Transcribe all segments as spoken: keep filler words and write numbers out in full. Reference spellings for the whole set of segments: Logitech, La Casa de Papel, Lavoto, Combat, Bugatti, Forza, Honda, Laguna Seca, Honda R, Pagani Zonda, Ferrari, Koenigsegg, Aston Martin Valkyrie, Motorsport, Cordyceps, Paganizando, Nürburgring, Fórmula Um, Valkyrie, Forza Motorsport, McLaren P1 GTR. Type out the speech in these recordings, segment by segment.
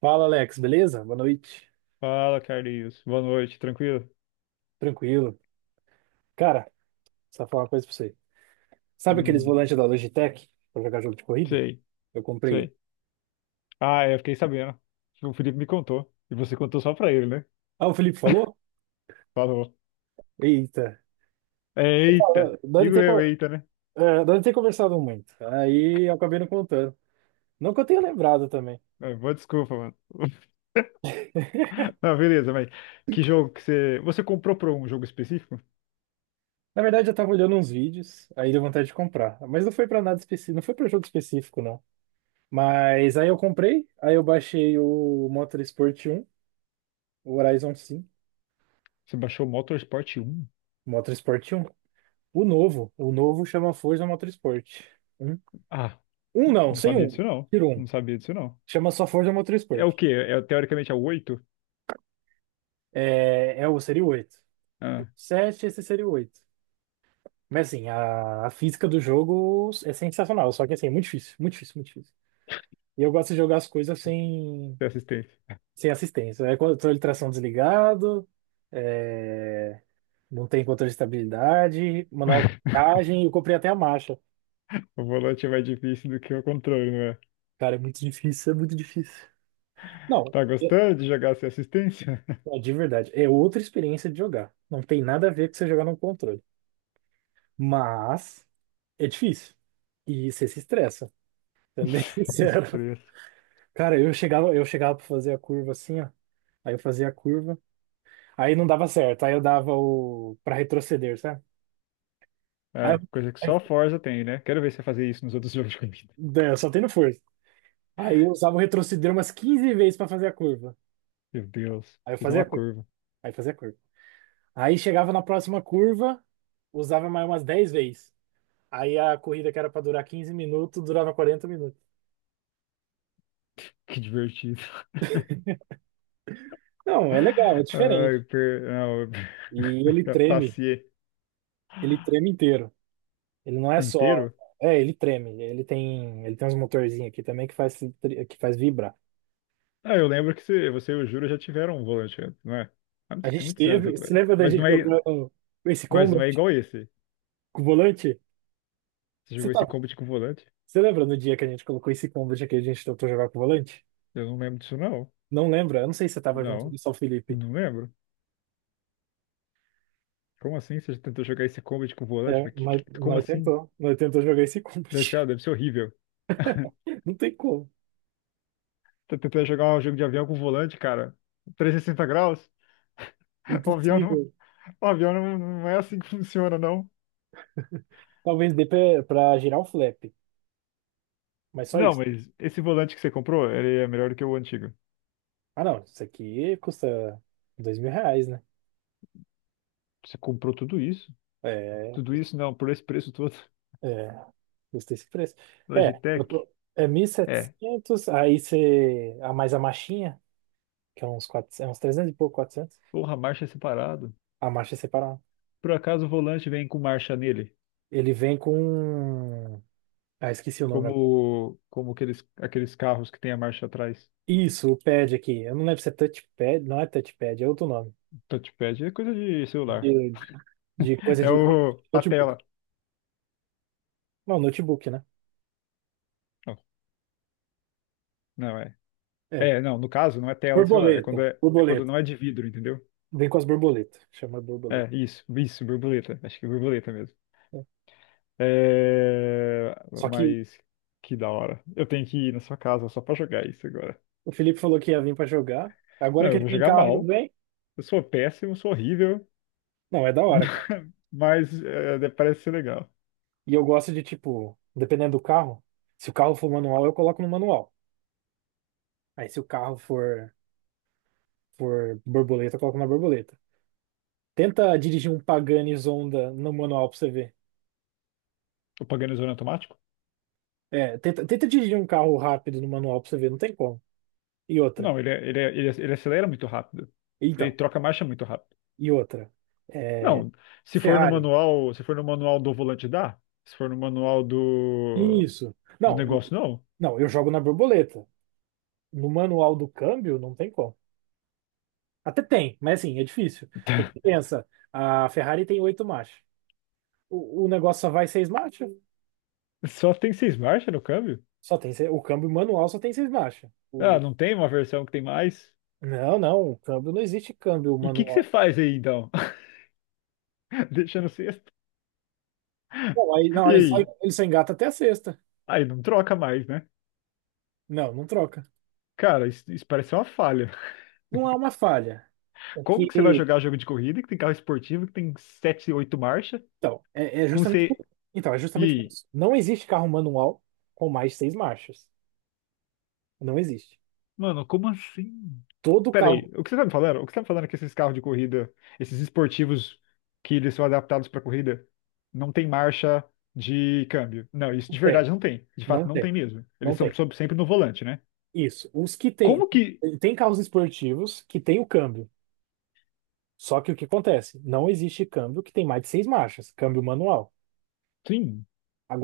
Fala, Alex, beleza? Boa noite. Fala, Carlinhos. Boa noite, tranquilo? Tranquilo. Cara, só falar uma coisa pra você. Sabe aqueles Hum, volantes da Logitech pra jogar jogo de corrida? sei, Eu comprei um. sei. Ah, é, eu fiquei sabendo. O Felipe me contou. E você contou só pra ele, né? Ah, o Felipe falou? Falou. Eita. Eita! Ah, Nós não Digo tem, eu, co- eita, né? é, nós não tem conversado muito. Aí eu acabei não contando. Não que eu tenha lembrado também. Ah, boa desculpa, mano. Ah, beleza, mas que jogo que você. Você comprou pra um jogo específico? Na verdade, eu tava olhando uns vídeos, aí deu vontade de comprar. Mas não foi pra nada específico, não foi pra jogo específico, não. Mas aí eu comprei, aí eu baixei o Motorsport um, o Horizon cinco, Você baixou Motorsport um? Motorsport um. O novo. O novo chama Forza Motorsport. Um, Ah, um não, não sem sabia disso um. não. Tira um. Não sabia disso não. Chama só Forza É Motorsport. o quê? É, teoricamente é o oito? É, é o seria o oito. Ah, sete, esse seria o oito. Mas assim, a, a física do jogo é sensacional. Só que assim, é muito difícil. Muito difícil, muito difícil. E eu gosto de jogar as coisas sem, tem assistência. sem assistência. É controle de tração desligado. é, não tem controle de estabilidade. Manual de viagem. Eu comprei até a marcha. O volante é mais difícil do que o controle, não é? Cara, é muito difícil, é muito difícil. Não. Tá gostando de jogar sem assistência? Ó, de verdade, é outra experiência de jogar. Não tem nada a ver com você jogar no controle. Mas é difícil. E você se estressa, sendo bem sincero. Estresse. Cara, eu chegava, eu chegava pra fazer a curva assim, ó. Aí eu fazia a curva. Aí não dava certo. Aí eu dava o. pra retroceder, sabe? Aí eu, É, coisa que só aí- Forza tem, né? Quero ver você fazer isso nos outros jogos de corrida. é, Só tendo força. Aí eu usava o retroceder umas quinze vezes pra fazer a curva. Meu Deus, Aí eu fazer fazia uma a curva. curva. Aí fazia a curva. Aí chegava na próxima curva, usava mais umas dez vezes. Aí a corrida que era para durar quinze minutos, durava quarenta minutos. Que divertido. Não, é legal, é Ai, diferente. per... não, eu- E ele treme, passei ele treme inteiro. Ele não é só. inteiro. É, ele treme. Ele tem, ele tem uns motorzinhos aqui também que faz, que faz vibrar. Ah, eu lembro que você, você e o Júlio já tiveram um volante antes, não é? Há A muito- Tem gente muitos anos teve. Você atrás. lembra da Mas não gente é, jogando esse mas não Combat é igual esse. com o volante? Você Você jogou esse tava, Combat com volante? você lembra no dia que a gente colocou esse Combat aqui, a gente tentou jogar com o volante? Eu não lembro disso, não. Não lembra? Eu não sei se você tava junto Não, do São Felipe. não lembro. Como assim? Você já tentou jogar esse Combat com volante? É, Mas que- mas que- como nós assim? tentou. Nós tentou jogar esse Deve Combat. ser, ah, deve ser horrível. Não tem como. Tô tentando jogar um jogo de avião com um volante, cara. Trezentos e sessenta graus? O avião não, Impossível. o avião não, não é assim que funciona, não. Talvez dê pra, pra girar o flap, mas só Não, isso. mas esse volante que você comprou, ele é melhor do que o antigo. Ah, não, isso aqui custa dois mil reais, né? Você comprou tudo isso? É, Tudo isso não, por esse preço todo. é, custa esse preço. É, eu Logitech? tô, é mil e É. setecentos aí você, a mais a marchinha, que é uns quatrocentos, é uns trezentos e pouco, quatrocentos Porra, marcha é separado. a marcha é separada. Por acaso o volante vem com marcha nele? Ele vem com, ah, Esqueci o nome agora. Como, como aqueles, aqueles carros que tem a marcha atrás. Isso, o pad aqui, eu não lembro se é touchpad, não é touchpad, é outro nome, Touchpad é coisa de celular. de, de, de coisa É de o, a notebook. tela. Não, notebook, né? Não, não é. É, É, não, no caso não é tela de celular, é quando, borboleta, é, é quando borboleta. não é de vidro, entendeu? Vem com as borboletas, chama borboleta. É, isso, isso, borboleta. Acho que é borboleta mesmo. Né? É, Só que mas que da hora. Eu tenho que ir na sua casa só pra jogar isso agora. o Felipe falou que ia vir pra jogar. Agora Não, que eu ele vou tem jogar carro e não mal. vem, Eu sou péssimo, sou horrível, não, é da hora, cara. mas é, parece ser legal. E eu gosto de, tipo, dependendo do carro, se o carro for manual, eu coloco no manual. Aí se o carro for, for borboleta, eu coloco na borboleta. Tenta dirigir um Pagani Zonda no manual pra você ver. O Paganizando automático? É, tenta, tenta dirigir um carro rápido no manual pra você ver, não tem como. E outra. Não, ele, é- ele, é- ele, é- ele acelera muito rápido. Ele Então, troca marcha muito rápido. e outra. É, Não, se for no Ferrari. manual, se for no manual do volante dá. Se for no manual do, Isso. do Não, o- negócio, não. não, eu jogo na borboleta. No manual do câmbio, não tem como. Até tem, mas assim, é difícil. Porque pensa, a Ferrari tem oito marchas. O, o negócio só vai seis marchas? Só tem seis marchas no câmbio? Só tem, se- o câmbio manual só tem seis marchas. Ah, O, não tem uma versão que tem mais? Não, não, o câmbio não existe câmbio E o que que você manual. faz aí então? Deixa no sexto? Não, aí, não, E ele só, aí? ele só engata até a sexta. Aí não troca mais, né? Não, não troca. Cara, isso, isso parece uma falha. Não é uma falha. É Como que, que você vai jogar jogo de corrida que tem carro esportivo que tem sete, oito marchas então, é, é com justamente por, você. então, é E justamente por aí? isso. Não existe carro manual com mais de seis marchas. Não existe. Mano, como assim? Todo carro Peraí, o que você tá me falando? O que você tá me falando é que esses carros de corrida, esses esportivos que eles são adaptados pra corrida, não tem marcha de câmbio. Não, isso não de tem. verdade não tem. De fato, Não não tem. tem mesmo. Eles Não são tem. sob- sempre no volante, né? Isso. Os que tem, Como que. tem carros esportivos que tem o câmbio. Só que o que acontece? Não existe câmbio que tem mais de seis marchas, câmbio manual. Sim,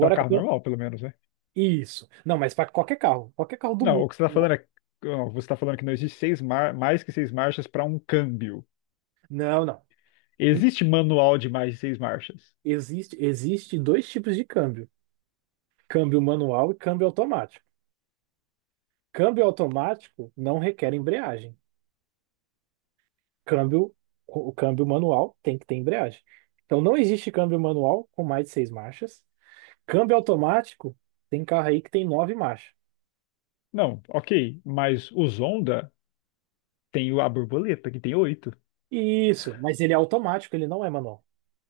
pra carro cã- normal, pelo menos, né? isso. Não, mas para qualquer carro, qualquer carro do Não, mundo. o que você tá falando é. Ó, você tá falando que não existe seis mar... mais que seis marchas pra um câmbio. Não, não. Existe manual de mais de seis marchas? Existe, existe dois tipos de câmbio: câmbio manual e câmbio automático. Câmbio automático não requer embreagem. Câmbio, o câmbio manual tem que ter embreagem. Então não existe câmbio manual com mais de seis marchas. Câmbio automático tem carro aí que tem nove marchas. Não, ok. Mas os Honda tem o- a borboleta, que tem oito. Isso, mas ele é automático, ele não é manual.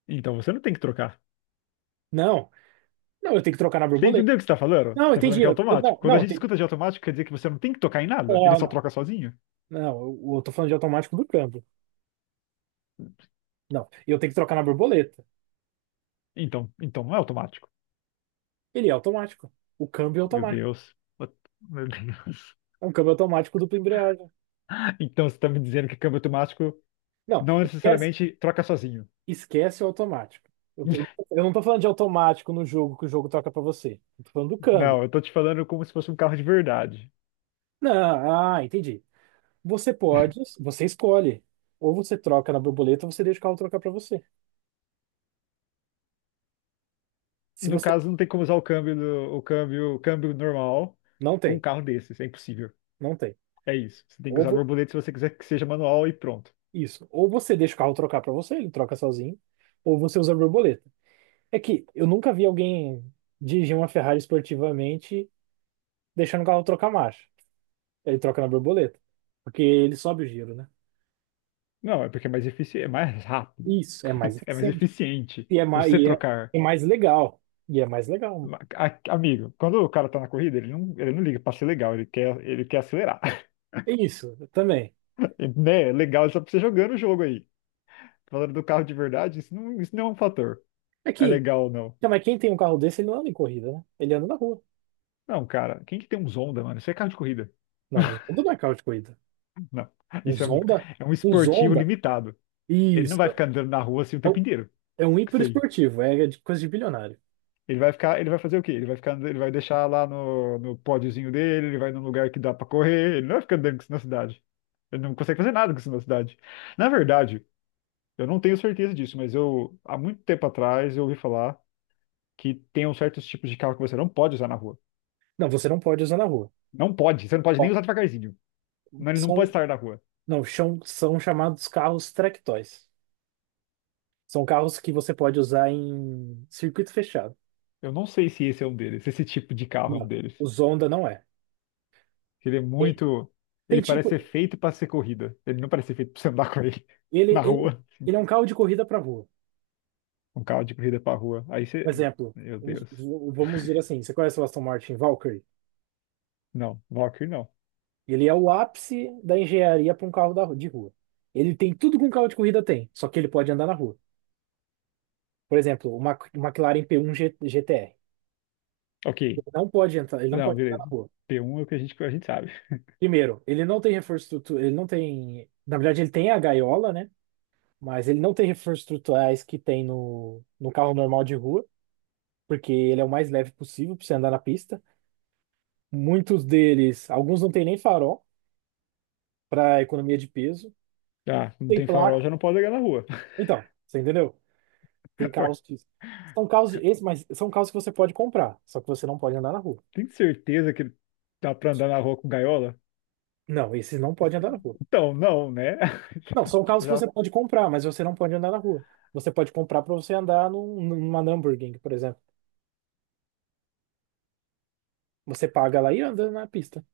Então você não tem que trocar. Não, não, eu tenho que trocar na Você borboleta. entendeu o que você tá falando? Não, Você eu tá falando entendi. que é Eu, eu- automático. Não, Quando a não, gente tem, escuta de automático, quer dizer que você não tem que tocar em nada? Ele ah, só não, troca sozinho? não, eu, eu tô falando de automático do câmbio. Não, eu tenho que trocar na borboleta. Então, então não é automático. Ele é automático. O câmbio é Meu automático. Deus. Meu Deus. É um câmbio automático dupla embreagem. Então você está me dizendo que câmbio automático Não, não esquece, necessariamente troca sozinho. esquece o automático. Eu, tô- eu não tô falando de automático no jogo que o jogo troca pra você. Eu tô falando do câmbio. Não, eu tô te falando como se fosse um carro de verdade. Não, ah, entendi. Você pode, você escolhe. Ou você troca na borboleta ou você deixa o carro trocar pra você. Se No você caso, não tem como usar o câmbio, do- o câmbio, o câmbio normal não com um tem. carro desses. É impossível. Não tem. É isso. Você tem que Ou usar vo- borboleta se você quiser que seja manual e pronto. isso. Ou você deixa o carro trocar pra você, ele troca sozinho, ou você usa a borboleta. É que eu nunca vi alguém dirigir uma Ferrari esportivamente deixando o carro trocar marcha. Ele troca na borboleta, porque ele sobe o giro, né? Não, é porque é mais eficiente, é mais rápido, Isso, é mais é mais eficiente. eficiente E é mais, você e é, trocar. É mais legal. E é mais legal. A- Amigo, quando o cara tá na corrida, ele não, ele não liga pra ser legal, ele quer, ele quer acelerar. É isso, também. E, né? Legal é só pra você jogando o jogo aí. Falando do carro de verdade, isso não, isso não é um fator. É É que, legal ou não. tá, mas quem tem um carro desse, ele não anda em corrida, né? Ele anda na rua. Não, cara, quem que tem uns Honda, mano? Isso é carro de corrida. Não, um Zonda não é carro de corrida. Não. Um Isso é um, Zonda, é um um esportivo Zonda, limitado. Ele não isso. vai ficar andando na rua assim o tempo Então, inteiro. é um Com isso aí. hiperesportivo, é de coisa de bilionário. Ele vai ficar, ele vai fazer o quê? Ele vai ficar, ele vai deixar lá no, no pódiozinho dele, ele vai num lugar que dá pra correr, ele não vai ficar andando com isso na cidade. Ele não consegue fazer nada com isso na cidade. Na verdade, eu não tenho certeza disso, mas eu há muito tempo atrás eu ouvi falar que tem uns certos tipos de carro que você não pode usar na rua. Não, você não pode usar na rua. Não pode, você não pode nem Ó, usar devagarzinho. Não, ele não pode são, estar na rua. não, chão- são chamados carros track toys. São carros que você pode usar em circuito fechado. Eu não sei se esse é um deles, se esse tipo de carro é um Não, o deles. Zonda não é. Ele é Tem, muito, tem ele tipo, parece ser feito para ser corrida. Ele não parece ser feito para você andar com ele ele, na ele, rua. ele é um carro de corrida para rua. Um carro de corrida para rua. Aí Por você, exemplo, meu um- Deus. v- vamos dizer assim, você conhece o Aston Martin Valkyrie? Não, Valkyrie não. Ele é o ápice da engenharia para um carro da, de rua. Ele tem tudo que um carro de corrida tem, só que ele pode andar na rua. Por exemplo, o Mac- o McLaren P um G- GTR. Ok. Ele não pode entrar, ele não Não, pode entrar beleza. na rua. P um é o que a gente, a gente sabe. Primeiro, ele não tem reforço estrutural, ele não tem, na verdade ele tem a gaiola, né? Mas ele não tem reforços estruturais que tem no, no carro normal de rua, porque ele é o mais leve possível para você andar na pista. Muitos deles, alguns não tem nem farol para economia de peso, Ah, não tem tem placa. farol, já não pode ligar na rua. Então, você entendeu? Tem carros que são carros de, esse, mas são carros que você pode comprar, só que você não pode andar na rua. Tem certeza que dá pra andar na rua com gaiola? Não, esses não podem andar na rua. Então, não, né? Não, são carros que Já, você pode comprar, mas você não pode andar na rua. Você pode comprar para você andar num, numa Nürburgring, por exemplo. Você paga lá e anda na pista.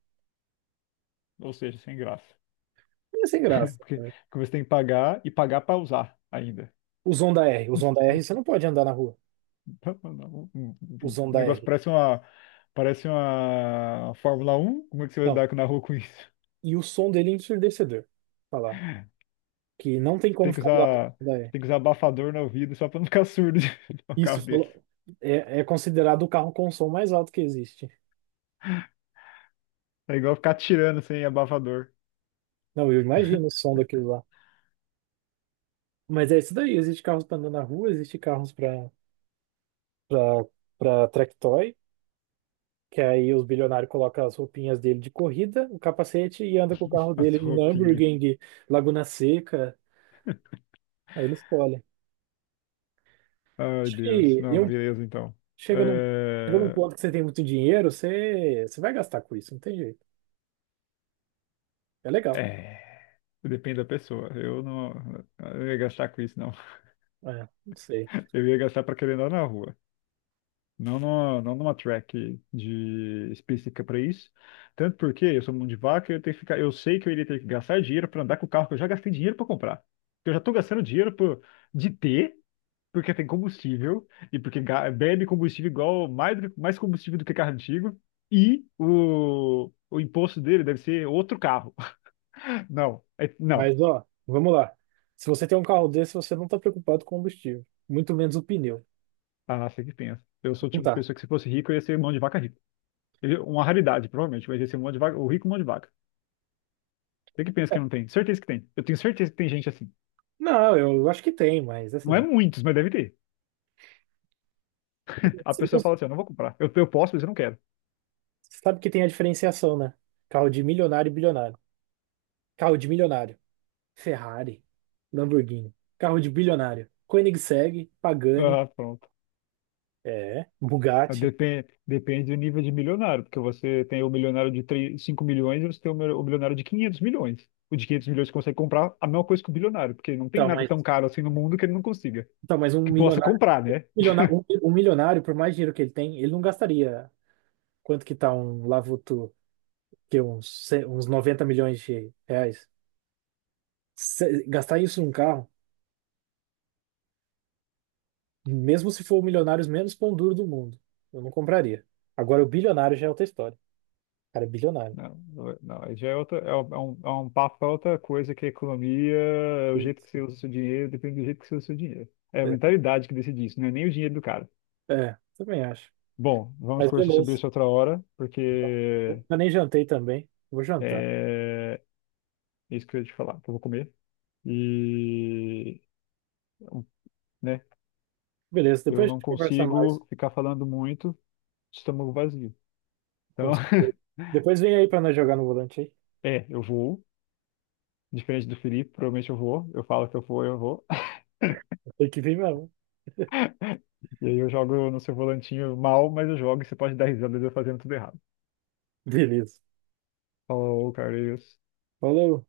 ou seja, sem graça. É sem graça, Porque, né? porque você tem que pagar e pagar pra usar ainda. Os Honda R. Os Honda R você não pode andar na rua. Então, não, o Os o Honda negócio R. parece uma, parece uma Fórmula Um. Como é que você vai Não. andar na rua com isso? E o som dele é ensurdecedor. Falar. Que não tem Você como tem que ficar do lado usar, do Honda você R. tem que usar abafador no ouvido só pra não ficar surdo de um Isso carro desse. falou- é, é considerado o carro com som mais alto que existe. É igual ficar tirando sem abafador Não, eu imagino o som daquilo lá. Mas é isso daí. Existe carros para andar na rua, existe carros para para para track. Que aí os bilionários colocam as roupinhas dele de corrida, o capacete e anda com o carro as dele em roupinhas. Nürburgring, Laguna Seca. Aí ele escolhe. Ai, Acho Deus. que Não, eu beleza, então. chega num, chega num É... ponto que você tem muito dinheiro, você, você vai gastar com isso, não tem jeito. É legal. é. Depende da pessoa. Eu não, eu ia gastar com isso, não. É, não sei. Eu ia gastar para querer andar na rua. Não numa, não numa track de específica para isso. Tanto porque eu sou mão de vaca, eu tenho que ficar, eu sei que eu iria ter que gastar dinheiro para andar com o carro que eu já gastei dinheiro para comprar. Eu já estou gastando dinheiro por, de ter, porque tem combustível e porque ga- bebe combustível igual mais, do que- mais combustível do que carro antigo e o, o imposto dele deve ser outro carro. Não, é- não. Mas ó, vamos lá. Se você tem um carro desse, você não está preocupado com o combustível, muito menos o pneu. Ah, sei que pensa. Eu sou o Não tipo de tá. pessoa que se fosse rico, eu ia ser mão de vaca rico. Eu- Uma raridade, provavelmente, mas ia ser mão de vaca, o rico mão de vaca. Você que pensa que não tem? Certeza que tem. Eu tenho certeza que tem gente assim. Não, eu acho que tem, mas Não é assim, muitos, mas deve ter. A pessoa você fala assim, eu não vou comprar. Eu, eu posso, mas eu não quero. sabe que tem a diferenciação, né? Carro de milionário e bilionário. Carro de milionário. Ferrari, Lamborghini, carro de bilionário, Koenigsegg, Pagani, Ah, pronto. é, Bugatti. Depende, depende do nível de milionário, porque você tem o milionário de três, cinco milhões e você tem o mil- o milionário de quinhentos milhões. O de quinhentos milhões consegue comprar a mesma coisa que o bilionário, porque não tem Então, nada mas, tão caro assim no mundo que ele não consiga. então, mas um Que possa milionário, um comprar, né? milionário, um, um milionário, por mais dinheiro que ele tem, ele não gastaria quanto que tá um Lavoto, que é uns, ce- uns noventa milhões de reais. Se- gastar isso num carro, mesmo se for o milionário menos pão duro do mundo, eu não compraria. Agora, o bilionário já é outra história. O cara é bilionário. Não, não, aí já é outra, é um, é um é um papo pra outra coisa que a economia, é o jeito que você usa o seu dinheiro, depende do jeito que você usa o seu dinheiro. É a É, mentalidade que decide isso, não é nem o dinheiro do cara. é, também acho. Bom, vamos Mas conversar sobre beleza. isso outra hora, Eu porque nem jantei também. Vou jantar. é isso que eu ia te falar, que eu vou comer. E, né, Beleza, depois eu a não gente conversa mais. consigo ficar falando muito de estômago vazio. Então, Depois vem aí pra nós jogar no volante aí. é, eu vou, diferente do Felipe, provavelmente eu vou, eu falo que eu vou, eu vou. Tem que vir mesmo. E aí eu jogo no seu volantinho mal, mas eu jogo e você pode dar risada de eu fazendo tudo errado. Beleza. Falou, Carlinhos. Falou.